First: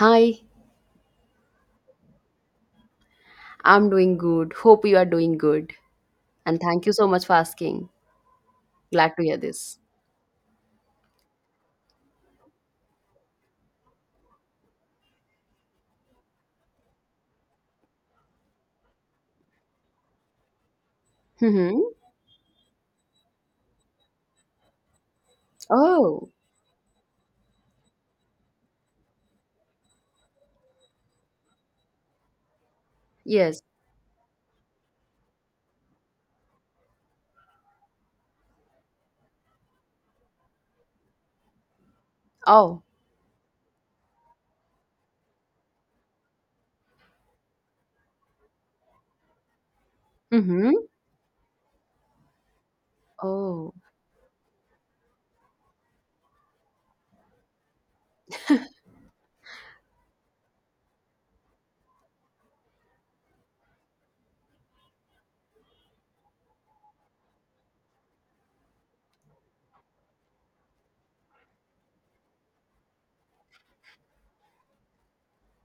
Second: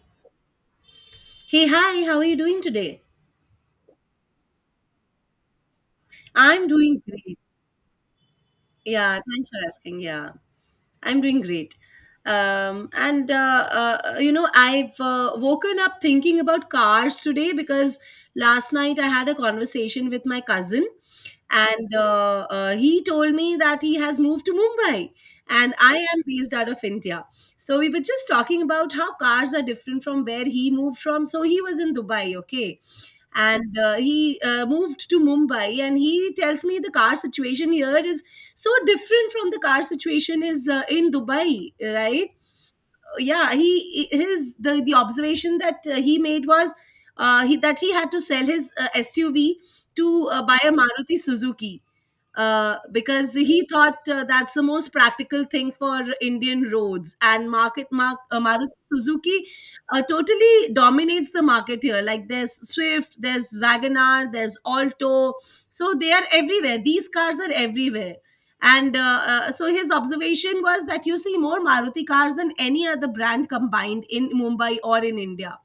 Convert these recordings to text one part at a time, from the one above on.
Hi, Hey, hi, how are you doing today? I'm doing good. Hope you are doing good. And I'm thank you doing so much for great. asking. Glad Yeah, to hear thanks for this. asking. Yeah, I'm doing great. Um, and, uh, I've woken up thinking about cars today because last night I had a conversation with my cousin, Mm-hmm. and he told me that he has moved to Mumbai, and I am Oh, based out of India. So we were just talking about how cars are different from where he moved from. So he was in Dubai, okay? yes. And he moved to Mumbai, and he tells me the car situation here is so different from the car situation is in Dubai, right? Oh. Yeah, he his the observation that he made was he that he had to sell his SUV to buy a Mm-hmm. Maruti Suzuki, because he Oh. thought that's the most practical thing for Indian roads and market mark Maruti Suzuki totally dominates the market here. Like, there's Swift, there's Wagoner, there's Alto, so they are everywhere. These cars are everywhere. And uh, uh, so his observation was that you see more Maruti cars than any other brand combined in Mumbai or in India,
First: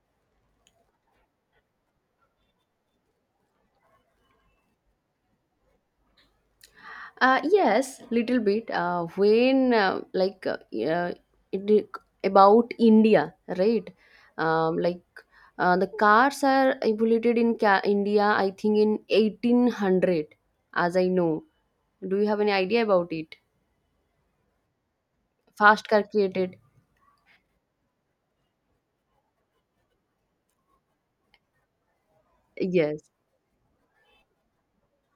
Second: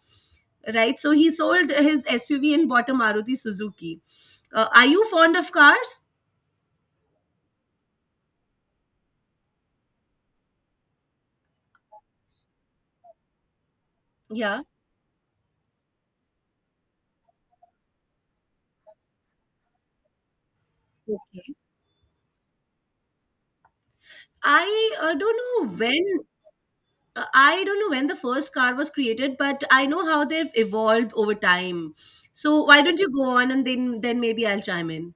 right? So he sold his SUV and bought a Maruti Suzuki. Are you fond of cars? Yes, little bit. When like Yeah, it, about India, right? Yeah. Um, like the cars are evolved in India. I think in 1800, as I know. Okay. Do you have any idea about it? I uh, don't know Fast car when created. I don't know when the first car was created, but I know how they've evolved over time. So why don't Yes. you go on, and then maybe I'll chime in.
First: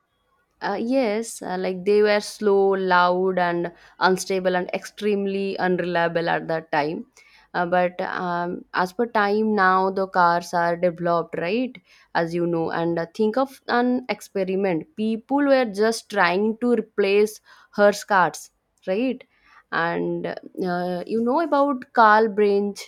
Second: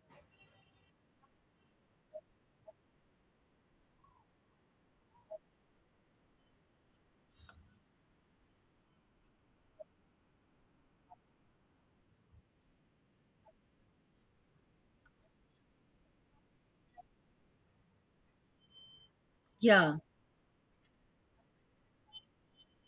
Yes, like they were slow, loud, and unstable, and extremely unreliable at that time. But As per time now, the cars are developed, right? As you know, and think of an experiment. People were just trying to replace hearse cars, right? Yeah. And you know about Carl Branch.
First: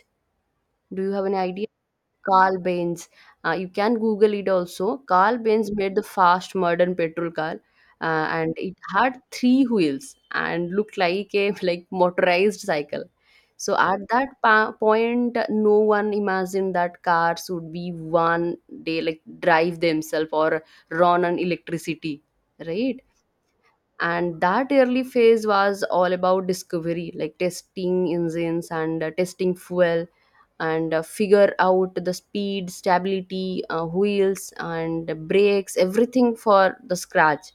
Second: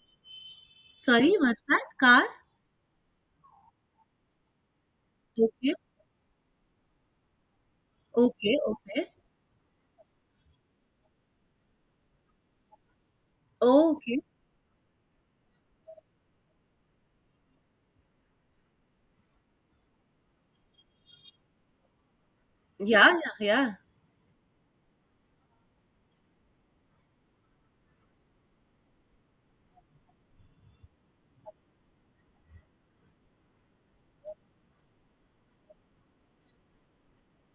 Do you have Sorry, any what's idea? that? Car? Carl Benz. You can Google it also. Carl Benz Okay. made the fast modern petrol car, and Okay. it Okay. had three wheels and looked like a like motorized cycle. So at Okay. that point, no one imagined that cars would be one day like drive themselves or run on electricity, right? Yeah, yeah, And that early phase was all about discovery, like testing engines and testing fuel, and figure out the speed, stability, wheels and brakes, everything for the scratch,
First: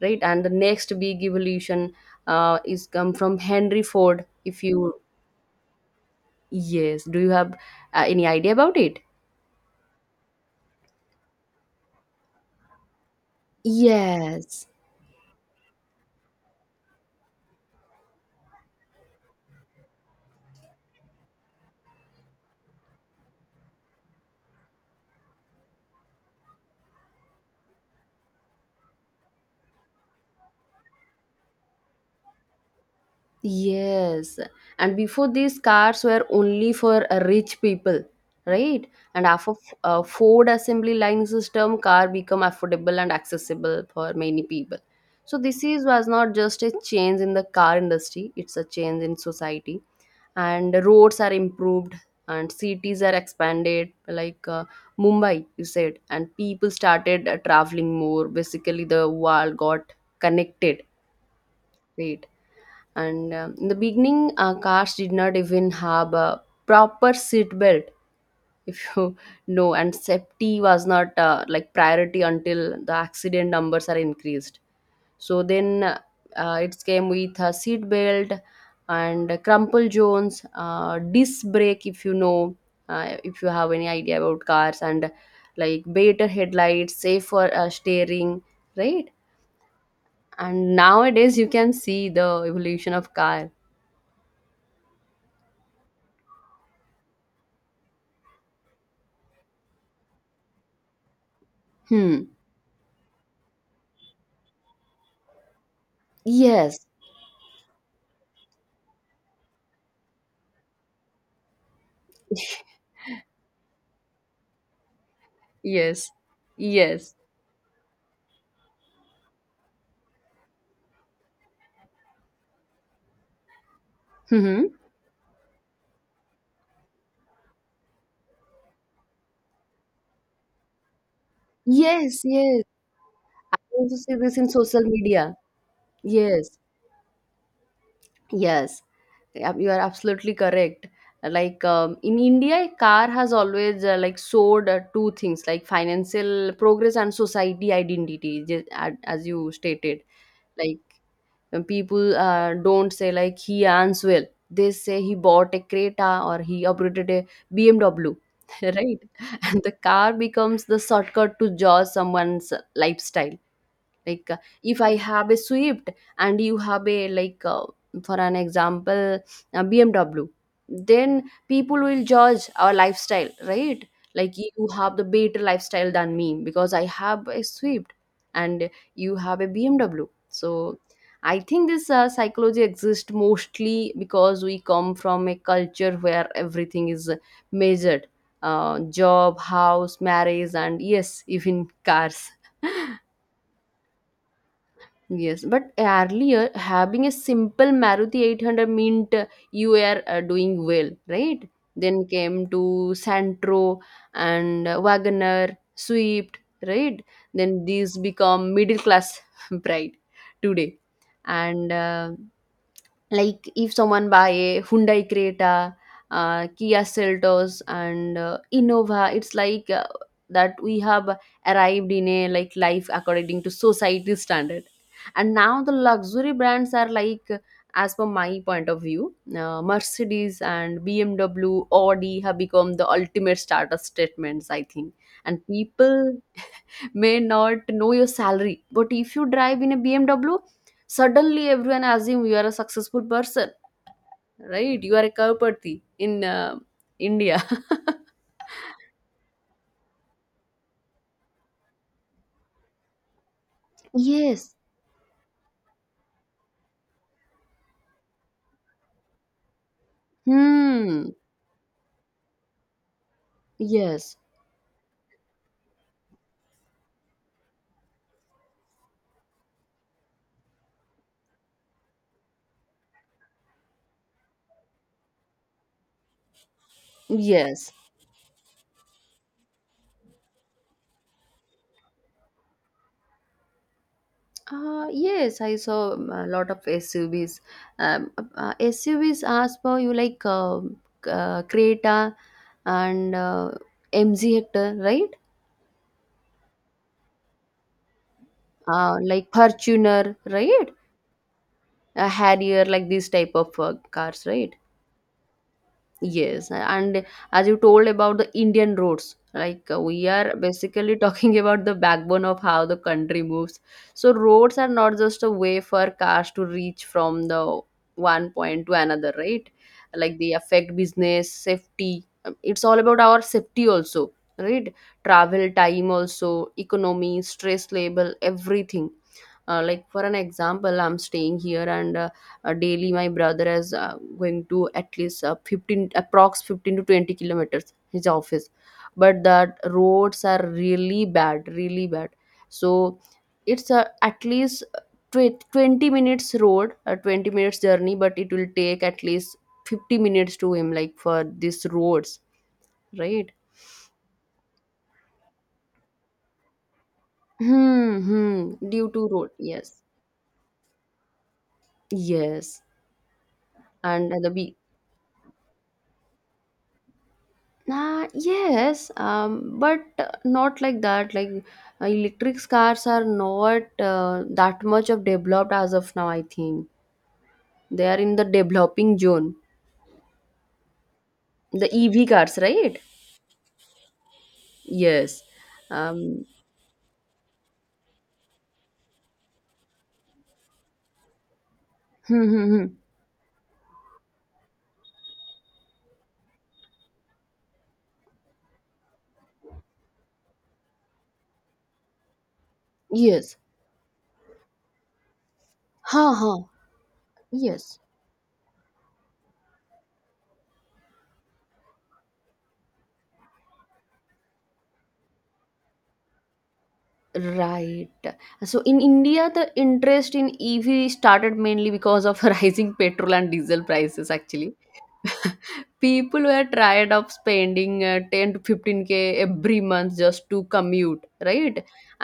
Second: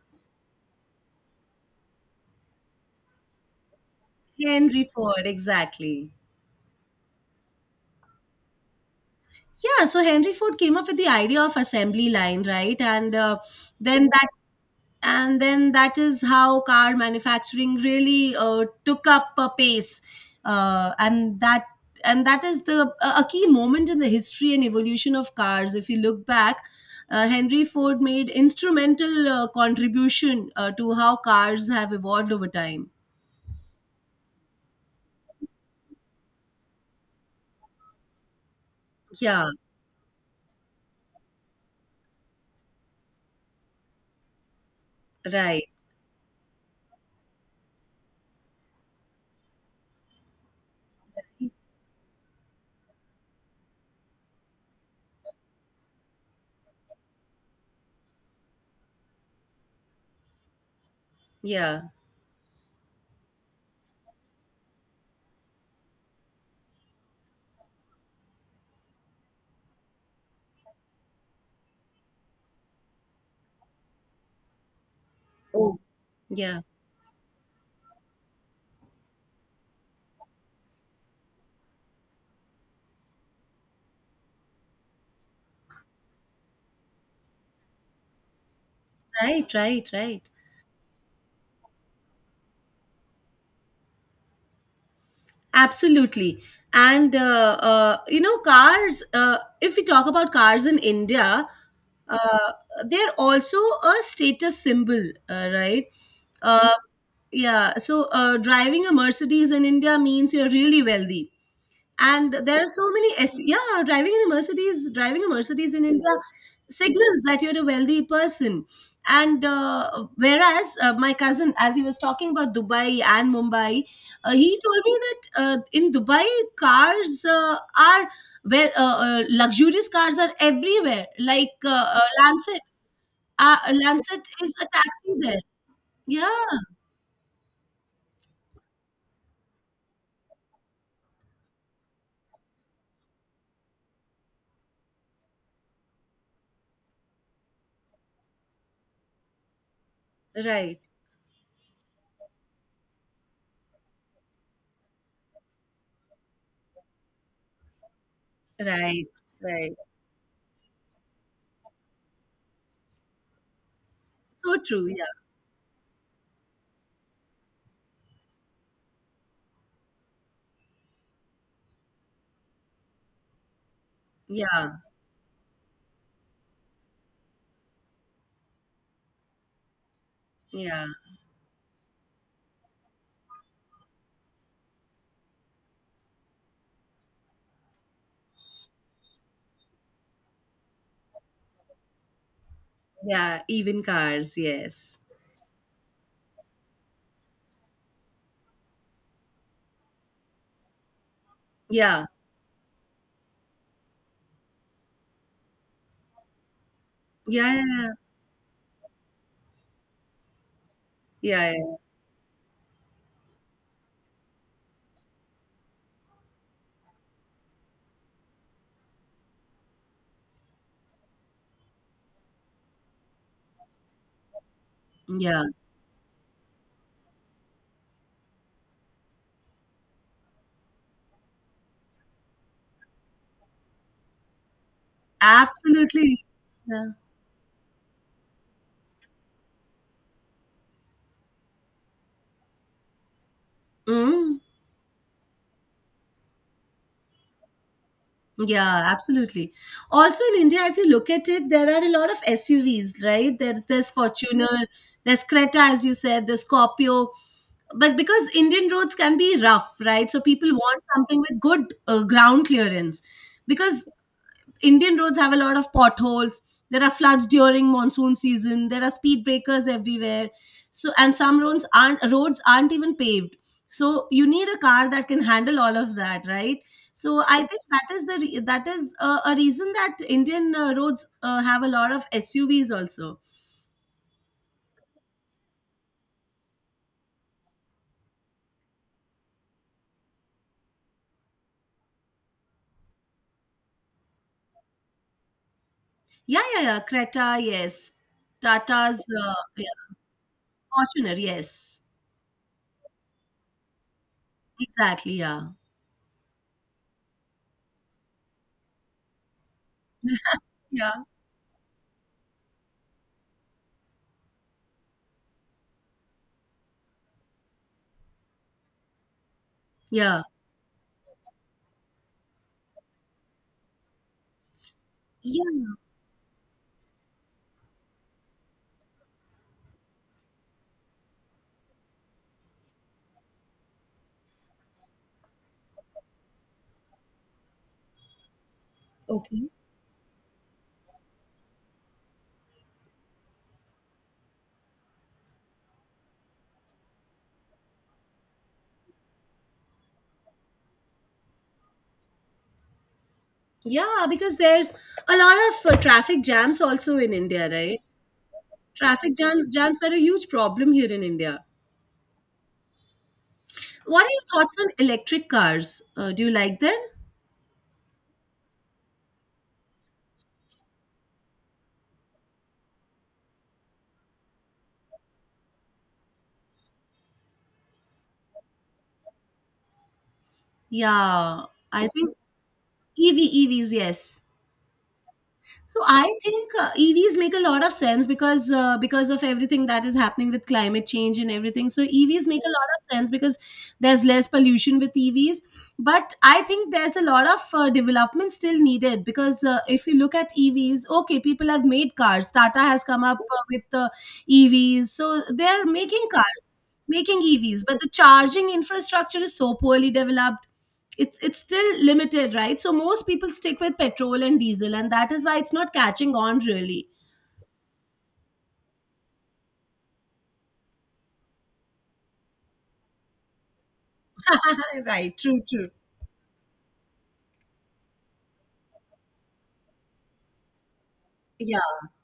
right? And the next big evolution is come from Henry Ford, yeah. if Henry you— Ford, exactly. yes, do you have any idea about it? Yeah, so Henry Ford came up with the idea of assembly line, right? Then that Yes. and then that is how car manufacturing really took up a pace, uh, and that and that is the a key moment in the history and evolution of cars. If you look back, Henry Ford made instrumental contribution to how cars have evolved over time. Yes, and before, these cars were only for rich people, right? And Yeah, after Ford assembly line system, car become affordable and accessible for many people. So right. this is was not just a change in the car industry; it's a change in society. And roads are improved, and cities are expanded, like Mumbai, you said, and people started traveling more. Basically, the world got connected, Yeah. right? And in the beginning, cars did not even have a proper seat belt, if you know, and safety was not like priority until the accident numbers are increased. So Oh, then, yeah. it came with a seat belt and crumple zones, disc brake, if you know, if you have any idea about cars, and like better headlights, safer steering, right? Right, right, right. And nowadays you can see the evolution of car. Absolutely. And, you know, cars, If we talk about cars in India, Hmm. uh, they're also a status symbol, right? Uh, Yes. yeah. So driving a Mercedes in India means you're really wealthy. And there are so many yeah, driving a Mercedes in Yes. India Yes. signals that you're a wealthy person. And whereas, my cousin, as he was talking about Dubai and Mumbai, he Mm-hmm. told me that in Dubai, cars are well luxurious cars are everywhere, like Yes, Lancet. yes. I uh, also see Lancet this in is a social taxi media. there. Yes, Yeah. yes. Yeah, you are absolutely correct. Like in India, car has always like sold two things, like financial progress and society identity, as you stated. Like Right, people don't say like he earns well, they say he bought a Creta or he uprooted a BMW. right, Right? And the right. car becomes the shortcut to judge someone's lifestyle, like So if true. I Yeah, have a Swift and you have a like, for an example, a BMW, then people will judge our lifestyle, right? Like you yeah, have the better lifestyle than me because I have a Swift and you have a BMW. So yeah. I think this psychology exists mostly because we come from a culture where everything is measured, job, house, marriage, and yes, even cars. Yeah, even cars, yes. Yes, but earlier having a simple Maruti 800 meant you are doing well, right? Then Yeah. came to Santro and Wagoner, Swift, right? Yeah, yeah, Then yeah. these become middle class pride today, Yeah, and yeah. Like if someone buy a Hyundai Creta, Kia Seltos, and Innova, it's like that we have arrived in a like life according to society standard. And Yeah, now the luxury brands are like, as per my point of view, Mercedes and BMW, Audi, have become the ultimate status statements, I think. And people absolutely. Yeah. may not know your salary, but if you drive in a BMW, suddenly everyone assume you are a successful person. Mm. Right, you are a cowpathy in India. Yeah, absolutely. Also in India, if you look at it, there are a lot of SUVs, right? there's Yes. Fortuner, there's Creta, as you said, there's Scorpio. But because Indian roads can be rough, right? So people want Hmm. something with good ground clearance. Because Yes. Indian roads have a lot of potholes. There are floods during monsoon season. There are speed breakers everywhere. So, and some roads aren't even paved. So you need a car that can handle all of that, right? So I think Yes. That is a reason that Indian roads have a lot of SUVs also. Yes, I saw a lot of SUVs. SUVs ask for you like Creta and MG Hector, right? Yeah, yeah, yeah. Creta, yes. Tata's, Like yeah. Fortuner, right? Fortuner, yes. A Harrier, like these type of cars, right? Exactly, yeah. Yes, and as you told about the Indian roads, like we are Yeah. basically talking about the backbone of how the country moves. So roads are not just a way for cars to reach from the one point to another, right? Like Yeah. they affect business, safety. It's all about our safety also, right? Travel Yeah. time also, economy, stress level, everything, like for an example, I'm staying here, and daily my brother is going to at least 15, approx 15 to 20 kilometers, his office, but Okay. that roads are really bad, really bad. So it's at least 20 minutes road, a 20 minutes journey, but it will take at least 50 minutes to him, like for these roads, right? Yeah, because there's a lot of traffic jams also in India, right? Hmm, hmm. Due to Traffic road, jams jams yes. are a huge problem here in India. Yes, What are and your the— thoughts on electric cars? Do you like them? Yes, but not like that. Like electric cars are not that much of developed as of now. I think they are in the developing zone. Yeah, The I EV think cars, right? EV EVs, yes. Yes. So I Um. think EVs make a lot of sense because, because of everything that is happening with climate change and everything. So EVs Hmm, make hmm, a hmm. lot of sense because there's less pollution with EVs. But I think there's a lot of development still needed, because if you look at EVs, okay, people have made cars. Tata has come up Yes. With the EVs, so they're Ha making ha. cars, making EVs. But Yes. the charging infrastructure is so poorly developed, it's still limited, right? So most people stick with petrol and diesel, and that is why it's not catching on really. Right. So in India, the interest in EV started mainly because of rising petrol and diesel prices. Actually, Right, true, true. people were tired of spending 10 to 15k every month just to commute, right? Yeah,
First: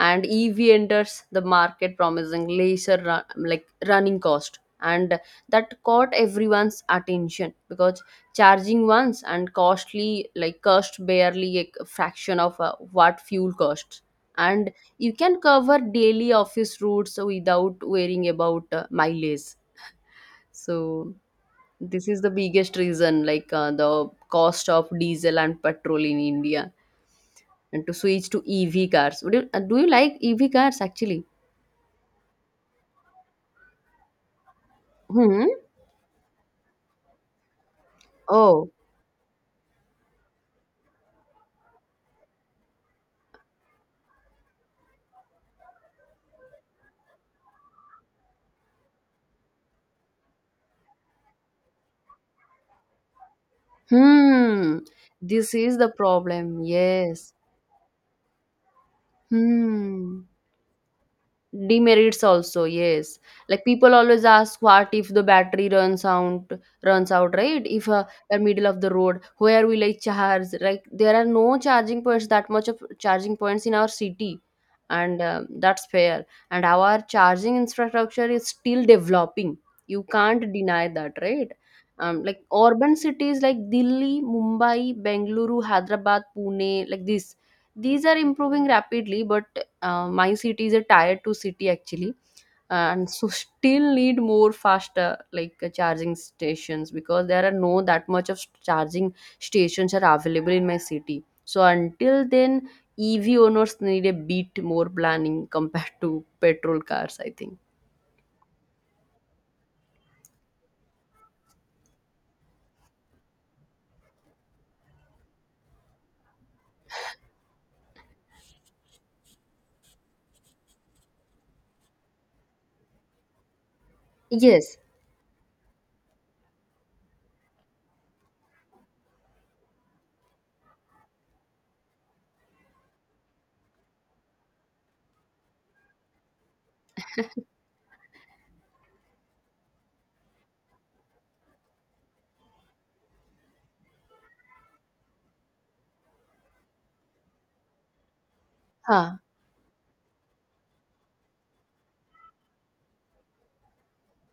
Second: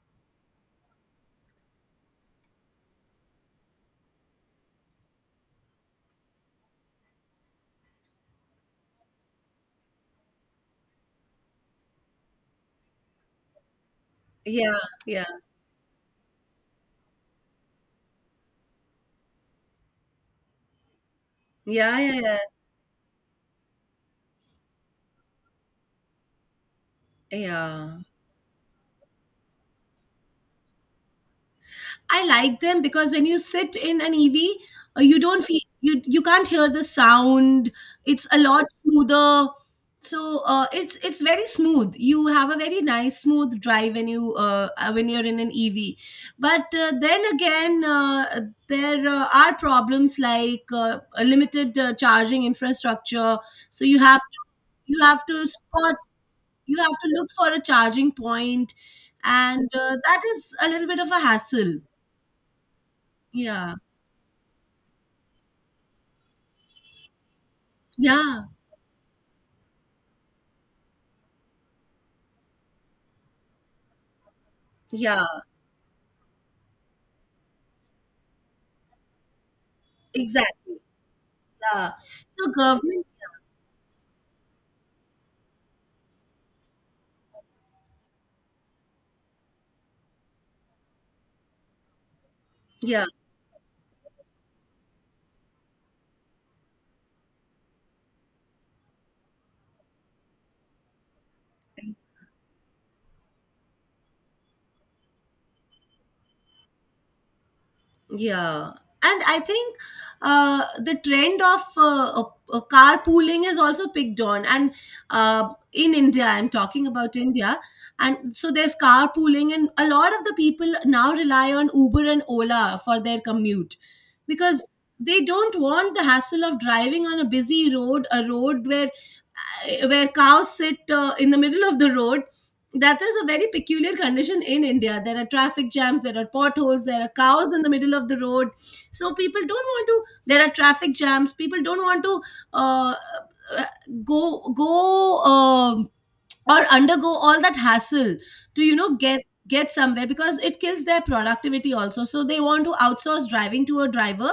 And EV enters the market promising lesser run, like running cost. And that caught everyone's attention because charging once and costly like cost barely a fraction of what fuel costs. And yeah, you yeah, can cover daily office routes without worrying about mileage. So this is the biggest reason, like the cost of diesel and petrol in India, yeah. and to switch to EV cars. Would you— do you like EV cars, actually? I like them, because when you sit in an EV, you don't Hmm. feel, you can't hear the sound. It's a lot Oh. smoother. So it's very smooth. You have a very nice smooth drive when you when you're in an EV. But then again, there are problems, like a limited charging infrastructure. So Hmm. you have to This is the spot problem, you have to look yes. for a charging point, and that Hmm. is a little bit of a hassle. Demerits also, yes. Like Yeah. people always ask, what if the battery runs out, right? If the Yeah, middle of the road, where will I charge? Like there are no charging points, that much of charging points in our city, and yeah, that's fair. And our charging infrastructure is still developing. You can't exactly. deny that, right? Yeah. Like So urban government, cities like Delhi, Mumbai, Bengaluru, Hyderabad, Pune, like this, these are improving rapidly, but my city is a tier 2 city, actually. Yeah, And so still need more faster, like charging stations, because there are no that much of charging stations are available in my city. So until then, EV owners need a bit more planning compared to petrol cars, I think. yeah. And I think the trend of carpooling is also picked on. And in India, I'm talking about India. And so there's carpooling, and a lot of the people now rely on Uber and Ola for their commute, because Yes. they don't want the hassle of driving on a busy road, a road where cows sit in the middle of the road. That is a very peculiar condition in India. There are traffic jams, there are potholes, there are cows in the middle of the road. So people don't want to, there are traffic jams, people don't want to, uh, uh, go go uh, or undergo all that hassle to, you know, Huh. Get somewhere, because it kills their productivity also. So they want to outsource driving to a driver,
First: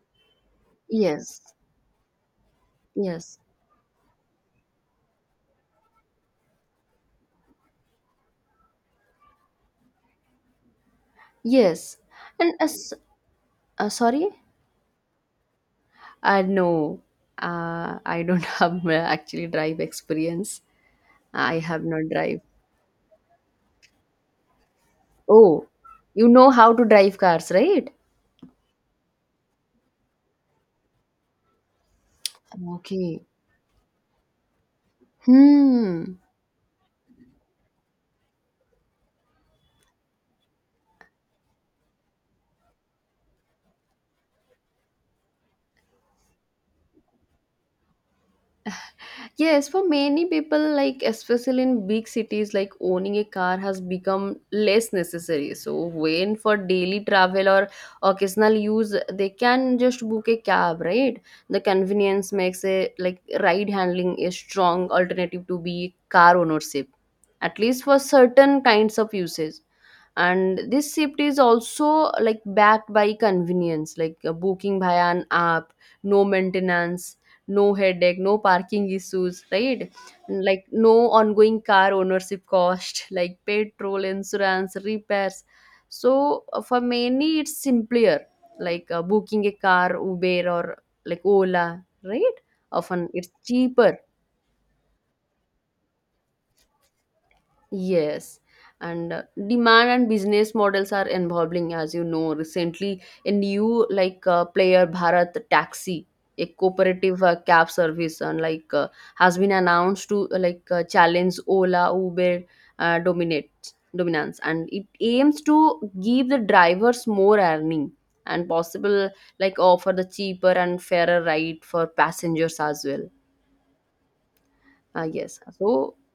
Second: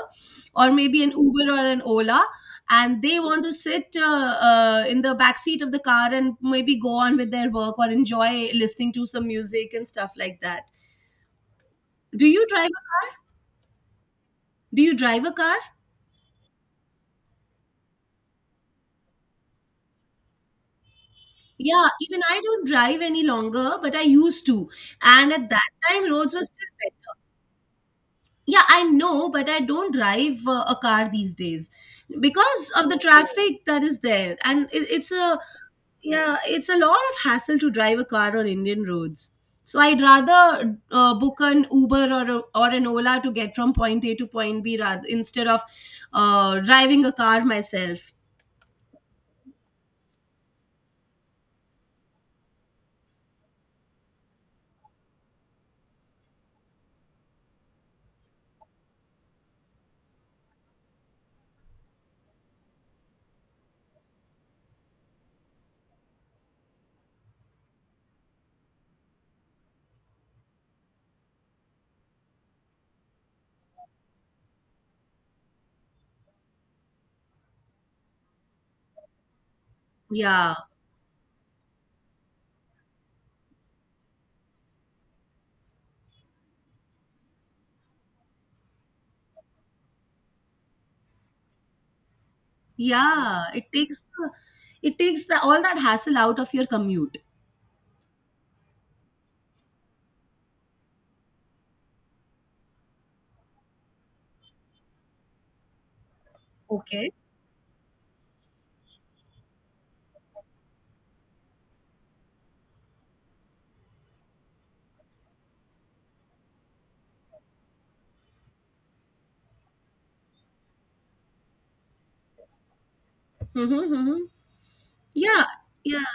or maybe an Yes. Uber or an Ola, and they Yes. want to sit in the back seat of the car and maybe go on with their work or enjoy listening to some music and stuff like that. Yes, do you and drive a as— car sorry. do you drive a car? No, I don't have actually drive experience. I have Yeah, not even I drive. don't drive any longer, but I used to, and at Oh, that time you roads were know still— how to drive cars, right? Yeah, I know, but I don't drive a car these days because of the, okay, Okay. traffic that is there, and it's a— Hmm. yeah, it's a lot of hassle to drive a car on Indian roads. So I'd rather book an Uber, or an Ola to get from point A to point B, rather instead of driving a car myself. Yes, for many people, like especially in big cities, like owning a car has become less necessary. So, when for daily travel or occasional use, they can just book a cab, right? The convenience makes a like ride handling a strong alternative to be car ownership, at least for certain kinds of usage. And this shift is also like backed by convenience, like booking via an app, no maintenance, no headache, no parking issues, right? Yeah, Like no ongoing car ownership cost, like petrol, insurance, repairs. So for many, it's simpler, like booking a car, Uber or like Ola, right? Often it's yeah, cheaper. It takes the all that hassle out of your commute. Yes, and demand and business models are evolving, as you know. Recently, a new like player Bharat Taxi, a Okay. cooperative cab service, and like has been announced to like challenge Ola, Uber, dominates dominance, and it aims to give the drivers more earning and possible like offer the cheaper and fairer ride for passengers as well. Mm-hmm, mm-hmm. Yes, Yeah, so yeah.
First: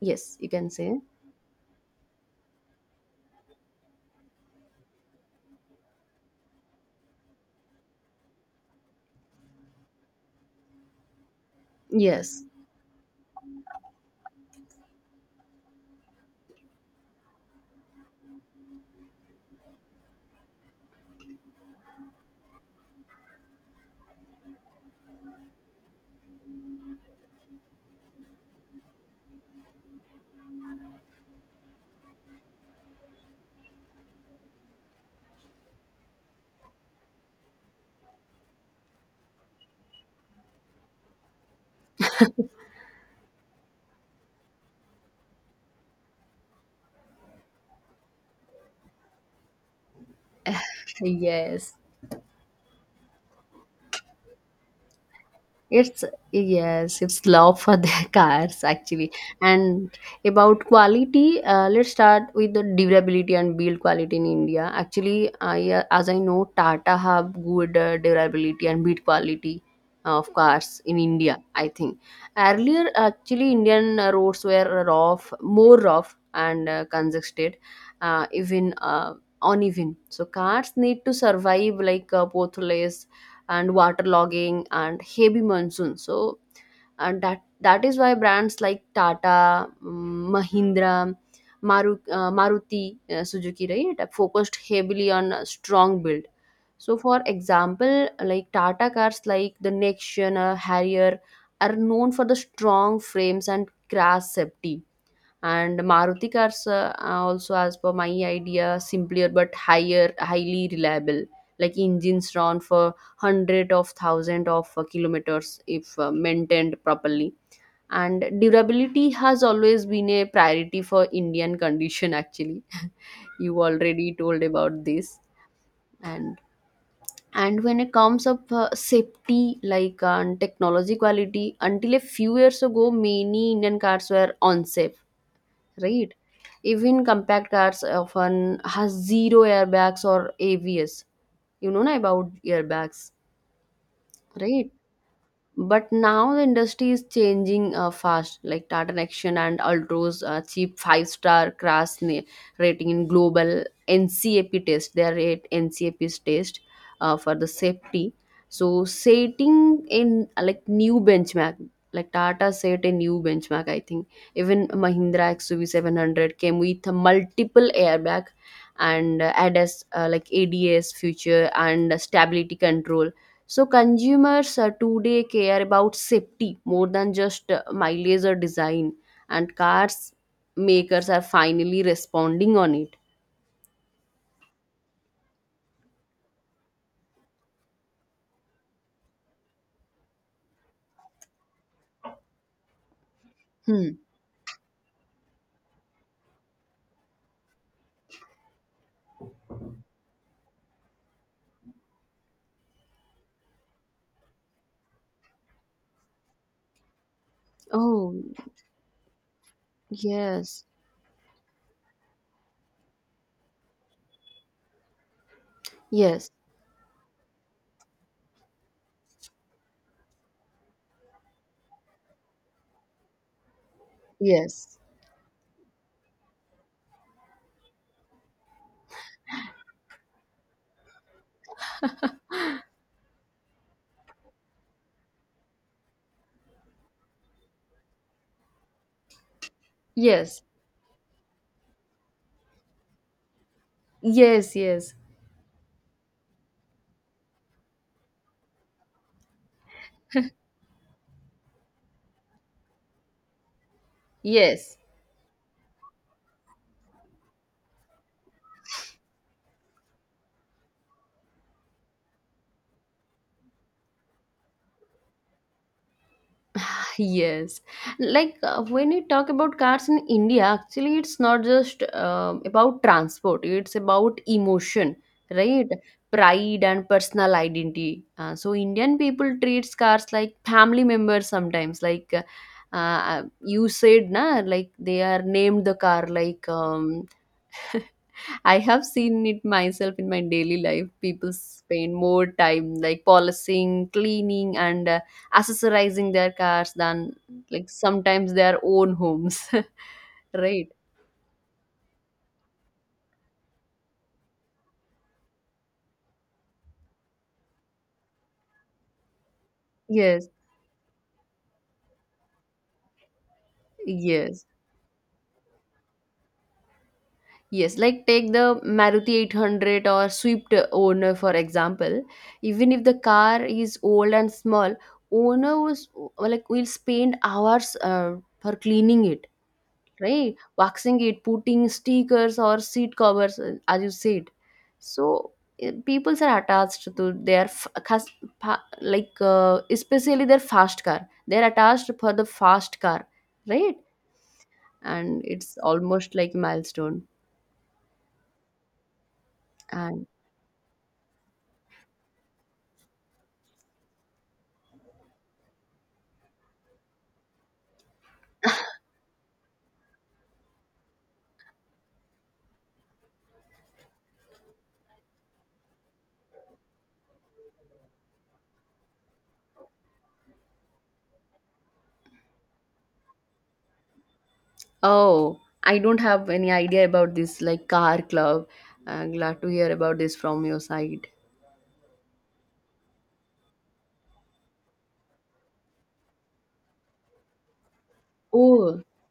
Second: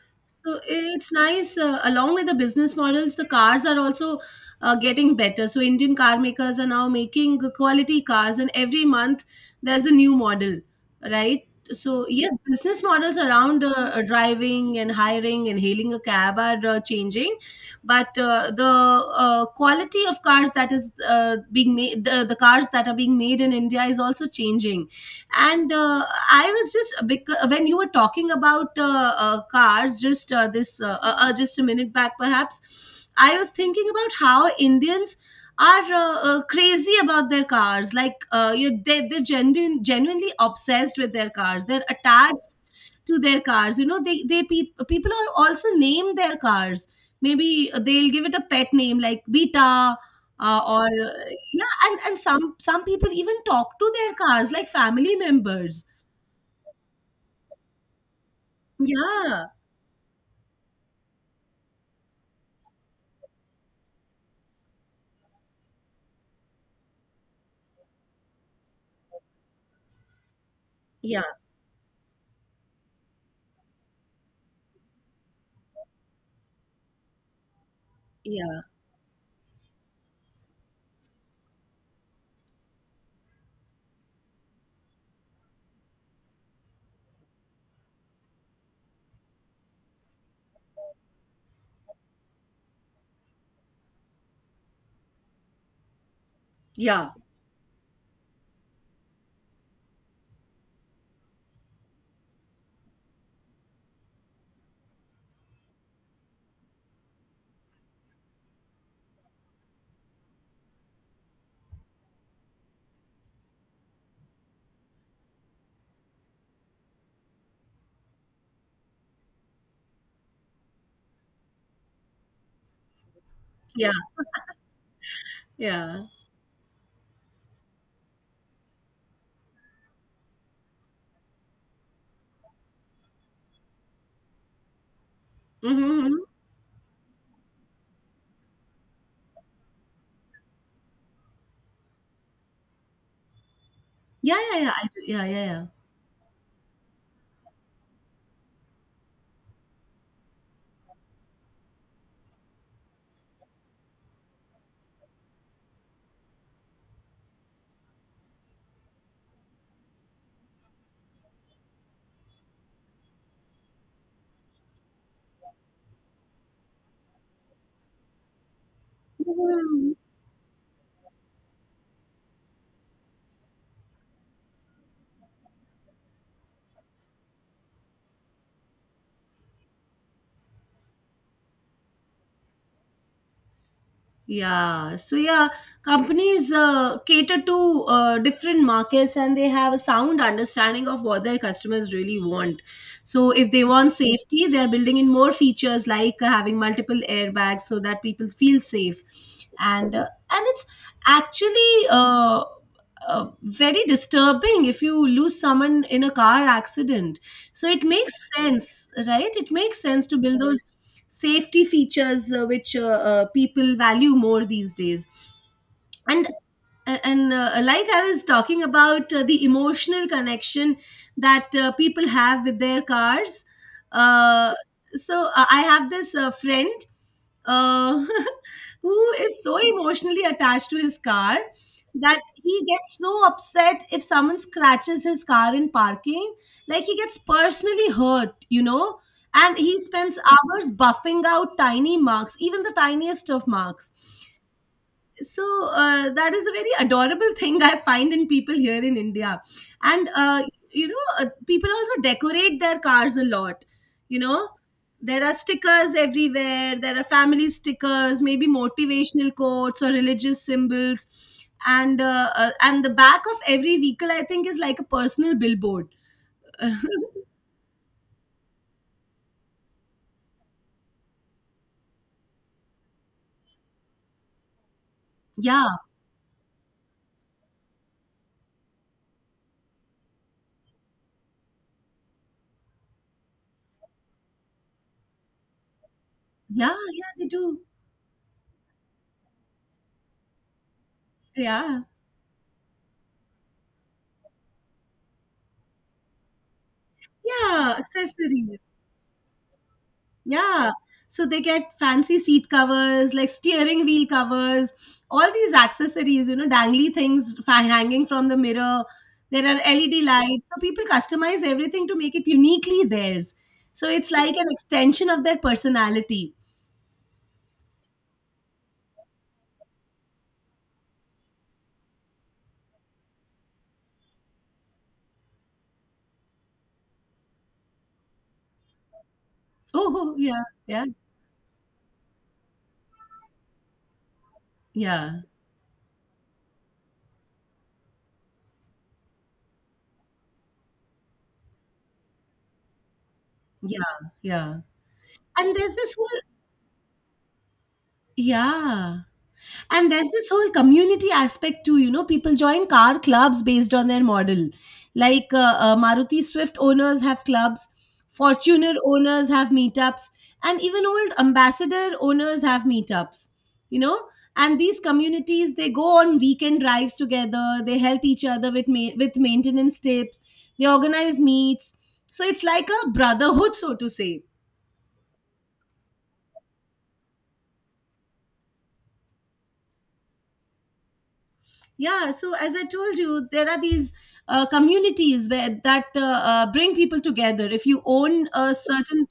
yes, you So can say, it's nice. Along with the business models, the cars are also getting better. So Indian car makers are now making quality cars, and every month there's a new model, right? So yes, yes, business models around, driving and hiring and hailing a cab are changing, but the quality of cars that is being made, the cars that are being made in India, is also changing. And I was just because when you were talking about cars just a minute back perhaps, I was thinking about how Indians are crazy about their cars, like, you they, genuinely obsessed with their cars. They're attached to their cars, you know. They they peop people are also name their cars. Maybe they'll give it a pet name like Beta, or yeah. yes. And some people even talk to their cars like family members. It's— yes, it's love for their cars, actually. Yeah, And about quality, let's start with the durability and build quality in India. Actually, I as I know, Tata have good durability and build quality of cars in India. yeah, I think earlier, actually, Indian roads were rough, more rough and congested, yeah, even uneven. So cars need to survive like potholes and waterlogging and heavy monsoon. So and that is why brands like Tata, Mahindra, Maruti Suzuki, right, focused heavily on a strong build. So, yeah, for example, like Tata cars like the Nexion, Harrier are known for the strong frames and crash safety, and Maruti cars are also, as per my idea, simpler but higher highly reliable. Like engines run for hundred of thousand of kilometers if maintained properly, and durability has always been a priority for Indian condition actually. You yeah, already told about this. yeah. And and when it comes up safety, like and technology quality, until a few years ago many Indian cars were unsafe, Mm-hmm. right? Mm-hmm. Even compact cars often has zero airbags or AVS. You know na about airbags, Yeah, yeah, right? yeah. I do. Yeah, yeah, yeah. But now the industry is changing fast. Like Tata Action and Ultros cheap five-star crash rating in global NCAP test, they are at NCAP's test for the safety. So setting in like new benchmark, like Tata set a new benchmark, I think. Even Mahindra xUV 700 came with multiple airbag and ads, Mhm. Like ads feature and stability control. So consumers today care about safety more than just mileage or design, and cars makers are finally responding on it. Yeah. So yeah, companies cater to different markets, and they have a sound understanding of what their customers really want. So if they Hmm. want safety, they're building in more features, like having multiple airbags, so that people feel safe. And it's actually, very disturbing if you lose someone in a car accident. So it Oh, makes sense, right? It makes sense to build those yes, safety features, which people value more these days. and yes, a- and uh, like I was talking about the emotional connection that people have with their cars, uh, yes, so I have this friend, uh, who is so emotionally attached to his car that he gets so upset if someone scratches his car in parking. Like he gets personally hurt, and he spends yes, hours buffing out tiny marks, even the tiniest of marks. yes, yes, So that is a very adorable thing I find in people here in India. And People also decorate their cars a lot, you know yes, there are stickers everywhere. There are family stickers, maybe motivational quotes or religious symbols, and the back of every vehicle I think is like a personal billboard. yes. Like when we talk about cars in India, actually it's not just about transport, it's about emotion, yeah right? Pride and personal identity. So Indian people treats cars like family members sometimes, like you said na, like they are named the car like yeah yeah they do. I have seen it myself in my daily life. People Yeah, spend more time like polishing, cleaning, and accessorizing their cars than like yeah, sometimes accessories. their own homes. Right? Yeah. So they get fancy seat covers, like steering wheel covers, all these accessories, you know, dangly things hanging from the mirror. There are LED Yes, lights. So people customize everything to make it uniquely theirs. So it's like an yes, extension of their personality. yes. Like take the Maruti 800 or Swift owner, for example. Even if the car is old and small, owner was like will spend hours for cleaning it, Oh, oh, right? yeah, yeah, Waxing it, putting stickers or seat covers, as you said. yeah, So peoples are attached to their like especially their fast car. They're attached for the fast car, right? yeah, yeah. And And it's there's this almost whole, like milestone. yeah. And And there's this whole community aspect too, you know. People join car clubs based on their model. Like Maruti Swift owners have clubs, Fortuner owners have meetups, and even old Ambassador owners have meetups, you know. And these communities, they go on weekend drives together, they help each other with with maintenance tips, they organize meets. So it's like a brotherhood, so to say. oh, I don't have any idea about this, like car club. I'm glad to hear about this from your side. Yeah, so as I told you, there are these communities where that bring people together if you own a Oh, certain,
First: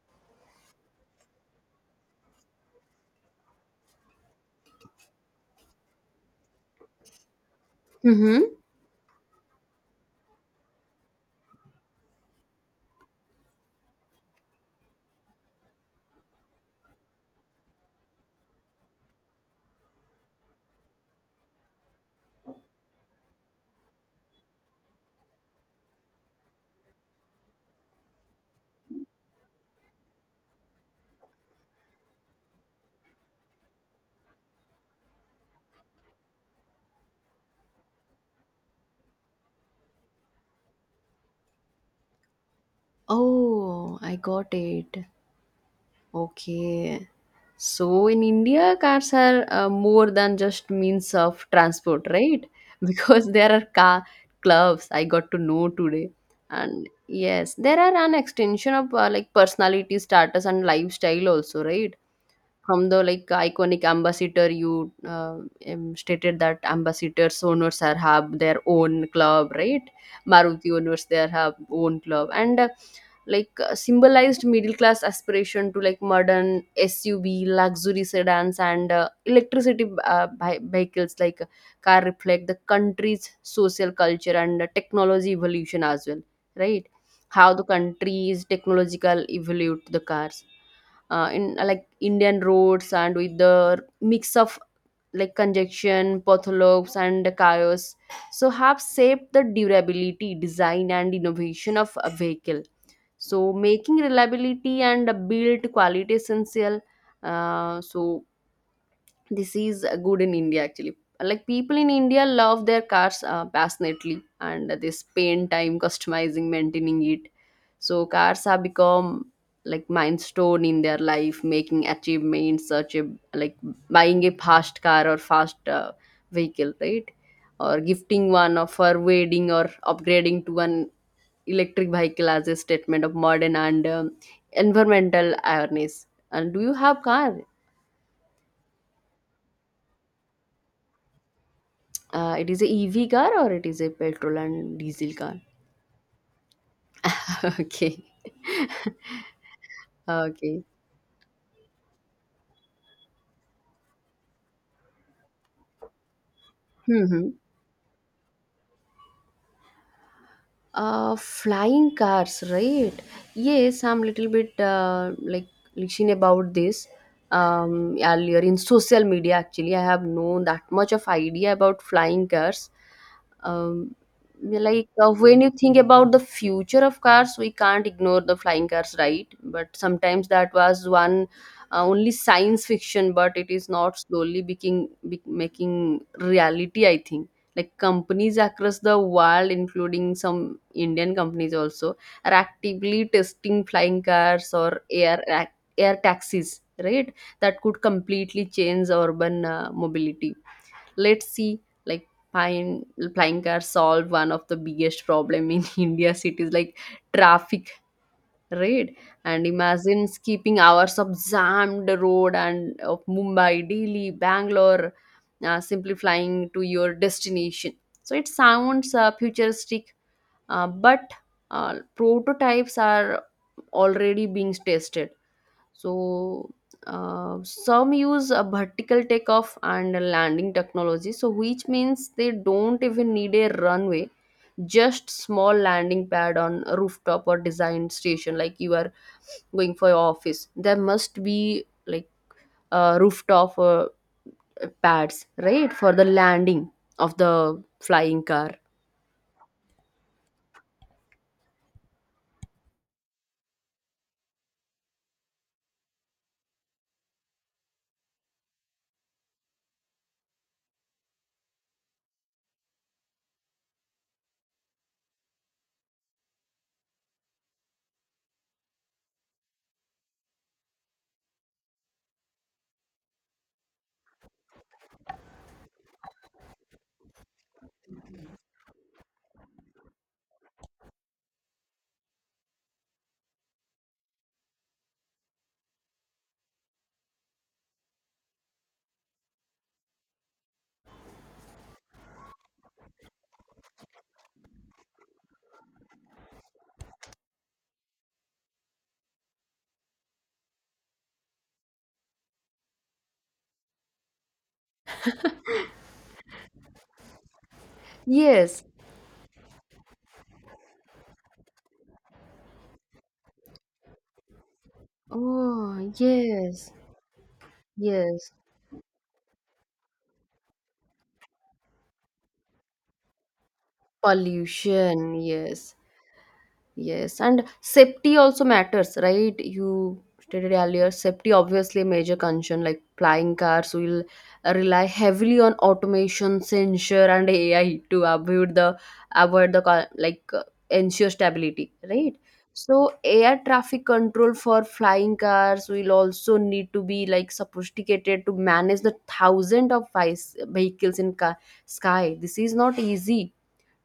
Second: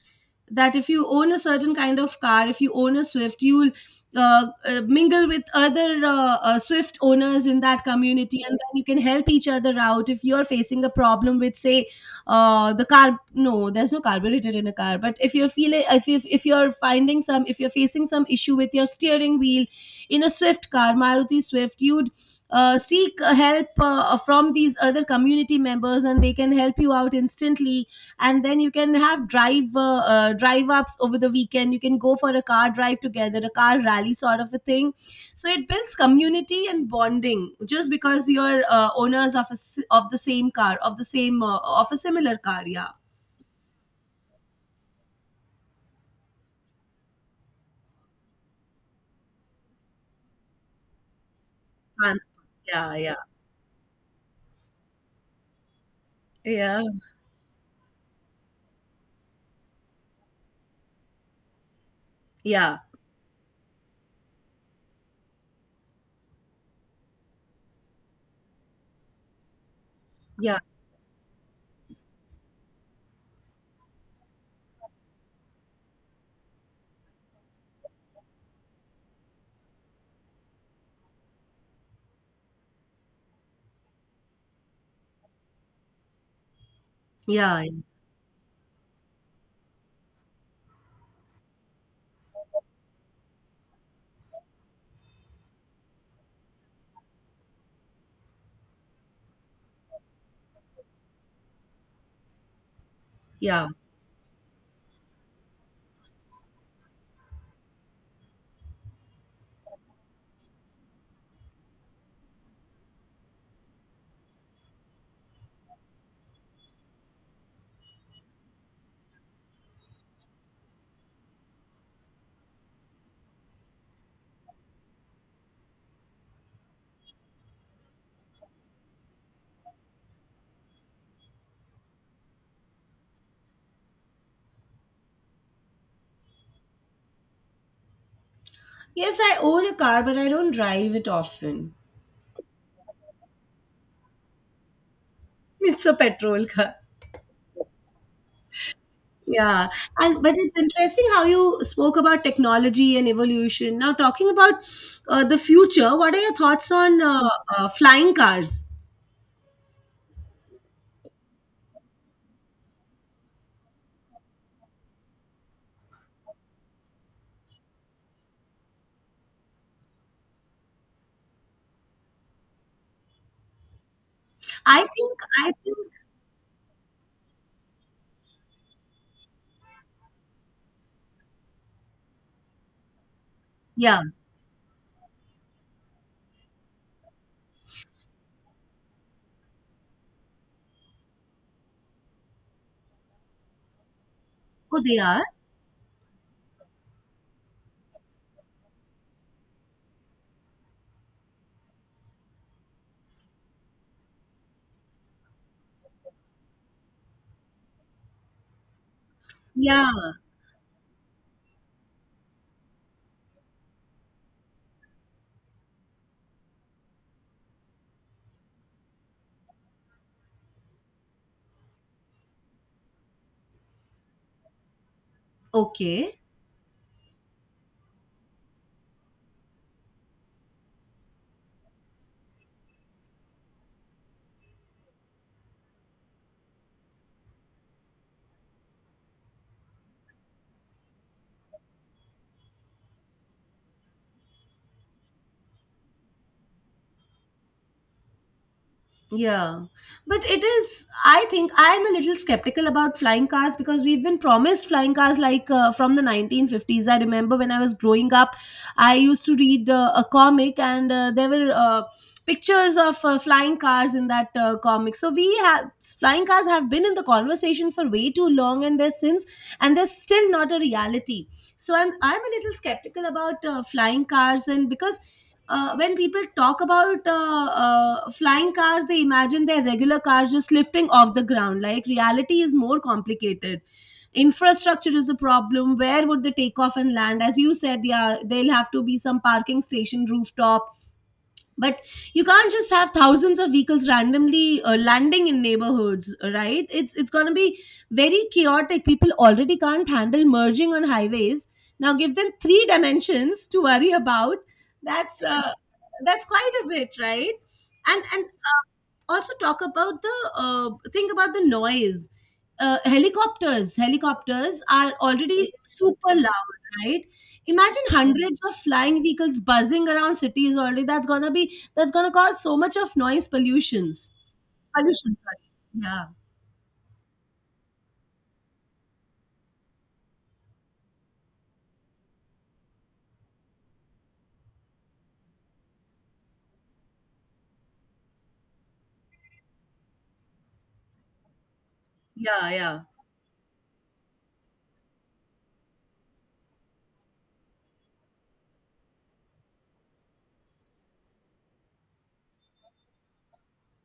that if you own a certain kind of car. If you own a Swift, you'll mingle with other Swift owners in that community, mm-hmm. and then you can help each other out if you're facing a problem with, say, the car. No, there's no carburetor in a car, but if you're feeling, if you're finding some if you're facing some issue with your steering wheel in a Swift car, Maruti Swift, you seek help from these other community members, and they can help you out instantly. And then you can have drive ups over the weekend. You can go for a car drive together, a car rally sort of a thing. So it builds community and bonding just because you're owners of of the same car, of the same of a similar car. Yeah, Oh, I got it. Okay. So in India, cars are more than just means of transport, transport, right? yeah, yeah, Because there are car clubs, I got to know today. yeah, And yes, there are an extension of like personality, status, and lifestyle also, right? yeah, From the like iconic ambassador, you stated that ambassadors owners are have their own club, right? yeah, Maruti owners, they have own club, and like symbolized middle class aspiration to like modern SUV, luxury sedans, and electricity, vehicles. Like car reflect the country's social culture and technology evolution as well, right? How yeah, the country is technological evolved the cars in like Indian roads, and with the mix of like conjunction, potholopes, and chaos, so have shaped the durability, design, and innovation of a vehicle. So yeah. making reliability and build quality essential. So this is good in India actually. Like people in India love their cars passionately, and they spend time customizing, maintaining it. So cars have become like milestone in their life, making achievements such a like buying a fast car or fast vehicle, right? Or gifting one or for wedding, or upgrading to an electric vehicle as a statement of modern and environmental awareness. And do you have car? Yes, I own a car, but I don't drive it often. It is a EV car or it is a petrol and diesel car? It's a petrol car. Okay. Yeah, and but it's Okay. interesting how you spoke about technology and evolution. Now, talking about the future, what are your thoughts on Mm-hmm. Flying cars? Flying cars, right? Yes, I'm little bit like listening about this earlier in social media. Actually, I have no that much of idea about flying cars. Um, yeah, I like think, when you I think think, about the future of cars, we can't ignore the flying cars, right? But sometimes that was one only science fiction, but it is not yeah. slowly making making reality. I think like companies across the world, including some Indian companies also, are actively testing flying cars Oh, or they are. Air taxis, right? That could completely change urban mobility. Let's see, like flying cars solve one of the biggest problem in India cities, like traffic, right? And Yeah. imagine skipping hours of jammed road and of Mumbai, Delhi, Bangalore, simply flying to your destination. So it sounds futuristic, but prototypes are already being tested. Okay. So some use a vertical takeoff and a landing technology, so which means they don't even need a runway, just small landing pad on a rooftop or design station, like you are going for your office. There must be like a rooftop pads, right, for the landing of the flying car. Yeah, but it is. I think I'm a little skeptical about flying cars because we've been promised flying cars like from the 1950s. I remember when I was growing up, I used to read a comic, and there were pictures of flying cars in that comic. So we have flying cars have been in the conversation for way too long, and there's still not a reality. So I'm a little skeptical about flying cars, and because when people talk about flying cars, they imagine their regular cars just lifting off the ground. Like, reality is more complicated. Infrastructure is a problem. Where would they take off and land? As you said, yeah, they'll have to be some parking station rooftop, but you can't just have thousands of vehicles randomly landing in neighborhoods, right? It's going to be very chaotic. People already can't handle merging on highways. Now give them three dimensions to worry about. that's uh, that's quite a bit, right? And Yes. also talk about the, think about the noise. Helicopters are already Oh, super loud, yes. right? Imagine Yes. hundreds of flying vehicles buzzing around cities already. That's going to be, that's going to cause so much of noise pollutions, Pollution. pollution, sorry. Yes. Yeah, Yes, and safety also matters, right? You stated earlier, safety obviously a major concern. Like flying cars will rely heavily on automation, sensor, and AI to avoid like ensure stability, right? yeah, yeah, So air traffic control for flying cars will also need to be like sophisticated to manage the thousand of vehicles in sky. This is not easy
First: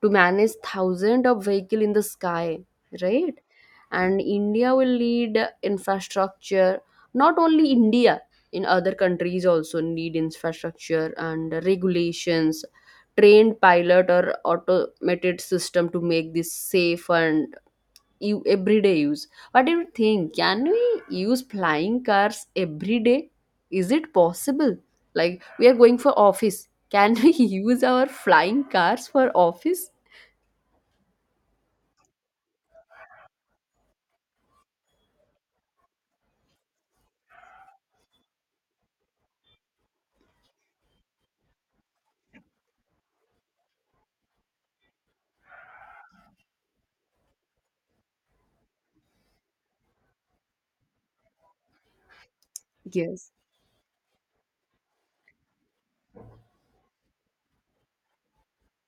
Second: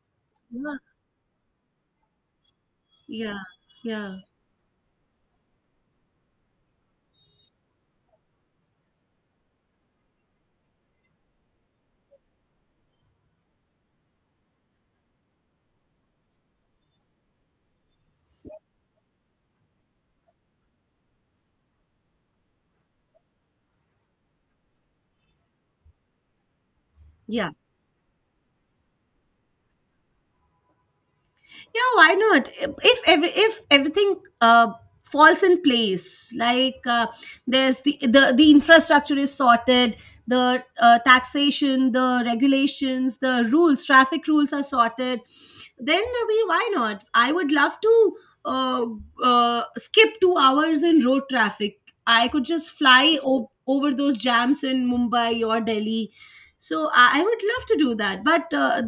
to manage yeah, thousands of vehicles in the sky, right? yeah, yeah, And India will need infrastructure. Not only India, in other countries also need infrastructure and regulations, trained pilot or automated system to make this safe and you everyday use. What do you think? Can we use flying cars every day? Is it possible? Like we are going for office. Can we yeah. use our flying cars for office? Yeah, why not? If everything uh, falls in place, like, there's the infrastructure is sorted, the taxation, the regulations, the rules, traffic rules are sorted, then we why not? I would love to uh, skip 2 hours in road traffic. I could just fly Yes. Over those jams in Mumbai or Delhi. So I would love to do that, but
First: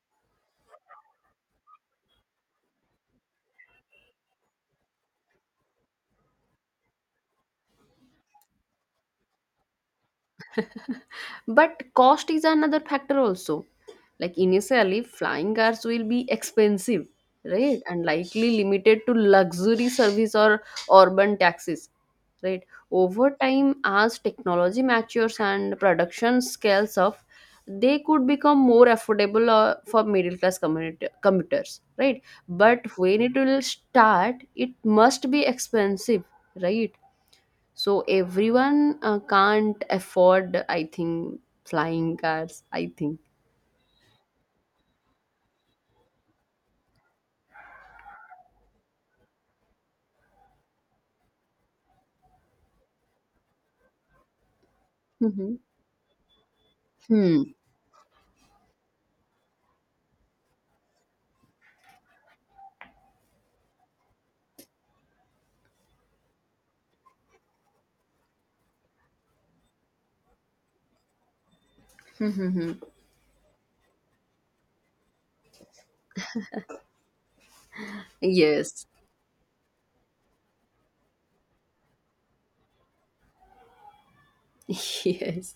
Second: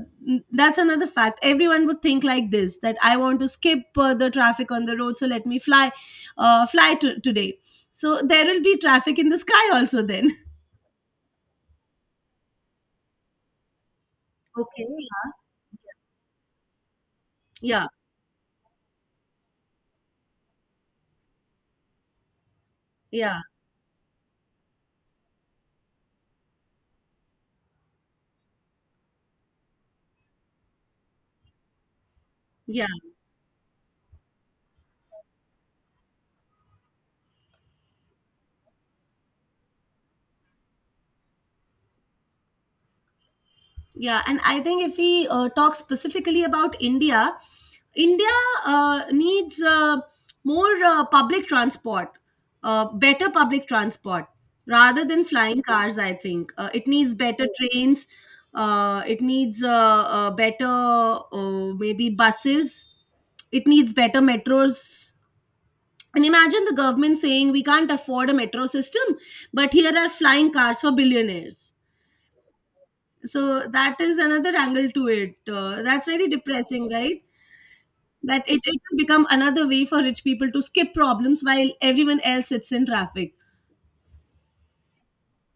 that's another fact. Everyone would think like this, that I want to skip the traffic on the road, so let me fly, today. So there will be traffic in the sky also then. But cost is another factor also. Like Okay. initially, flying cars will be expensive, right? Yeah. And likely limited to luxury service or urban taxis, right? Over Yeah. time, as technology matures and production scales up, they could become more affordable for middle class community commuters, right? But Yeah. when it will start, it must be expensive, right? So everyone can't afford, I think, flying cars, I think. Yeah, and I think if we talk specifically about India, India needs more public transport, better public transport rather than Mhm. flying cars. I think it needs better Hmm. trains. It needs better, maybe buses. It needs better metros. And imagine the government saying we can't afford a metro system, but here are flying cars for billionaires. Hmm. So that is another angle to it. That's very depressing, right? That it Yes. will become another way for rich people to skip problems while everyone else sits in traffic. Yes,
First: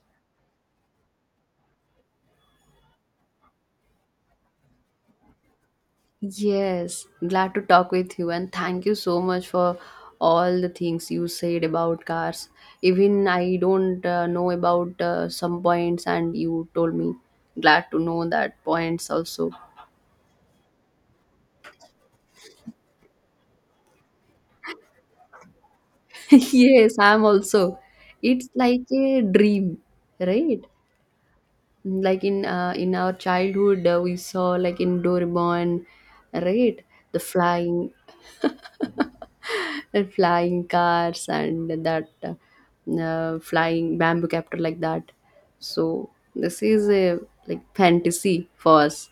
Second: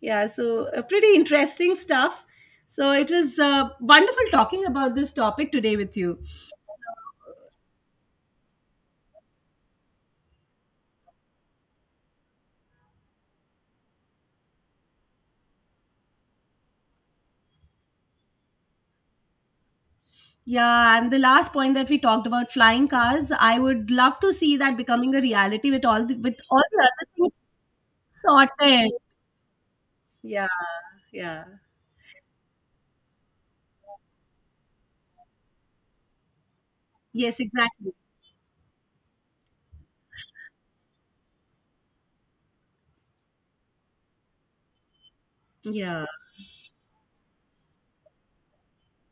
Yeah, so pretty interesting stuff. So it was wonderful talking about this topic today with you. yes, glad to talk with you, and thank you so much for all the things you said about cars. Even I don't know about some points and you told me, glad to know that points also. Yeah, and the last point that we talked about flying cars, I would love to see that becoming a reality with all the Yes, other I'm things also. It's like sorted. a dream, Yeah, right? yeah. Like in our childhood we saw like in Doraemon, right? The Yes, flying exactly. the flying cars and that flying bamboo captor like that. Yeah, So this is a like fantasy for us.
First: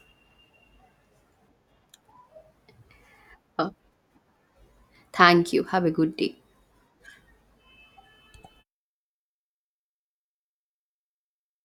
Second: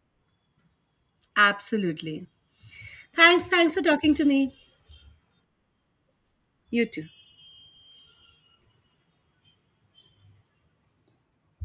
absolutely. Thanks. uh, Thanks for talking to me. Thank you, have a good day. You too.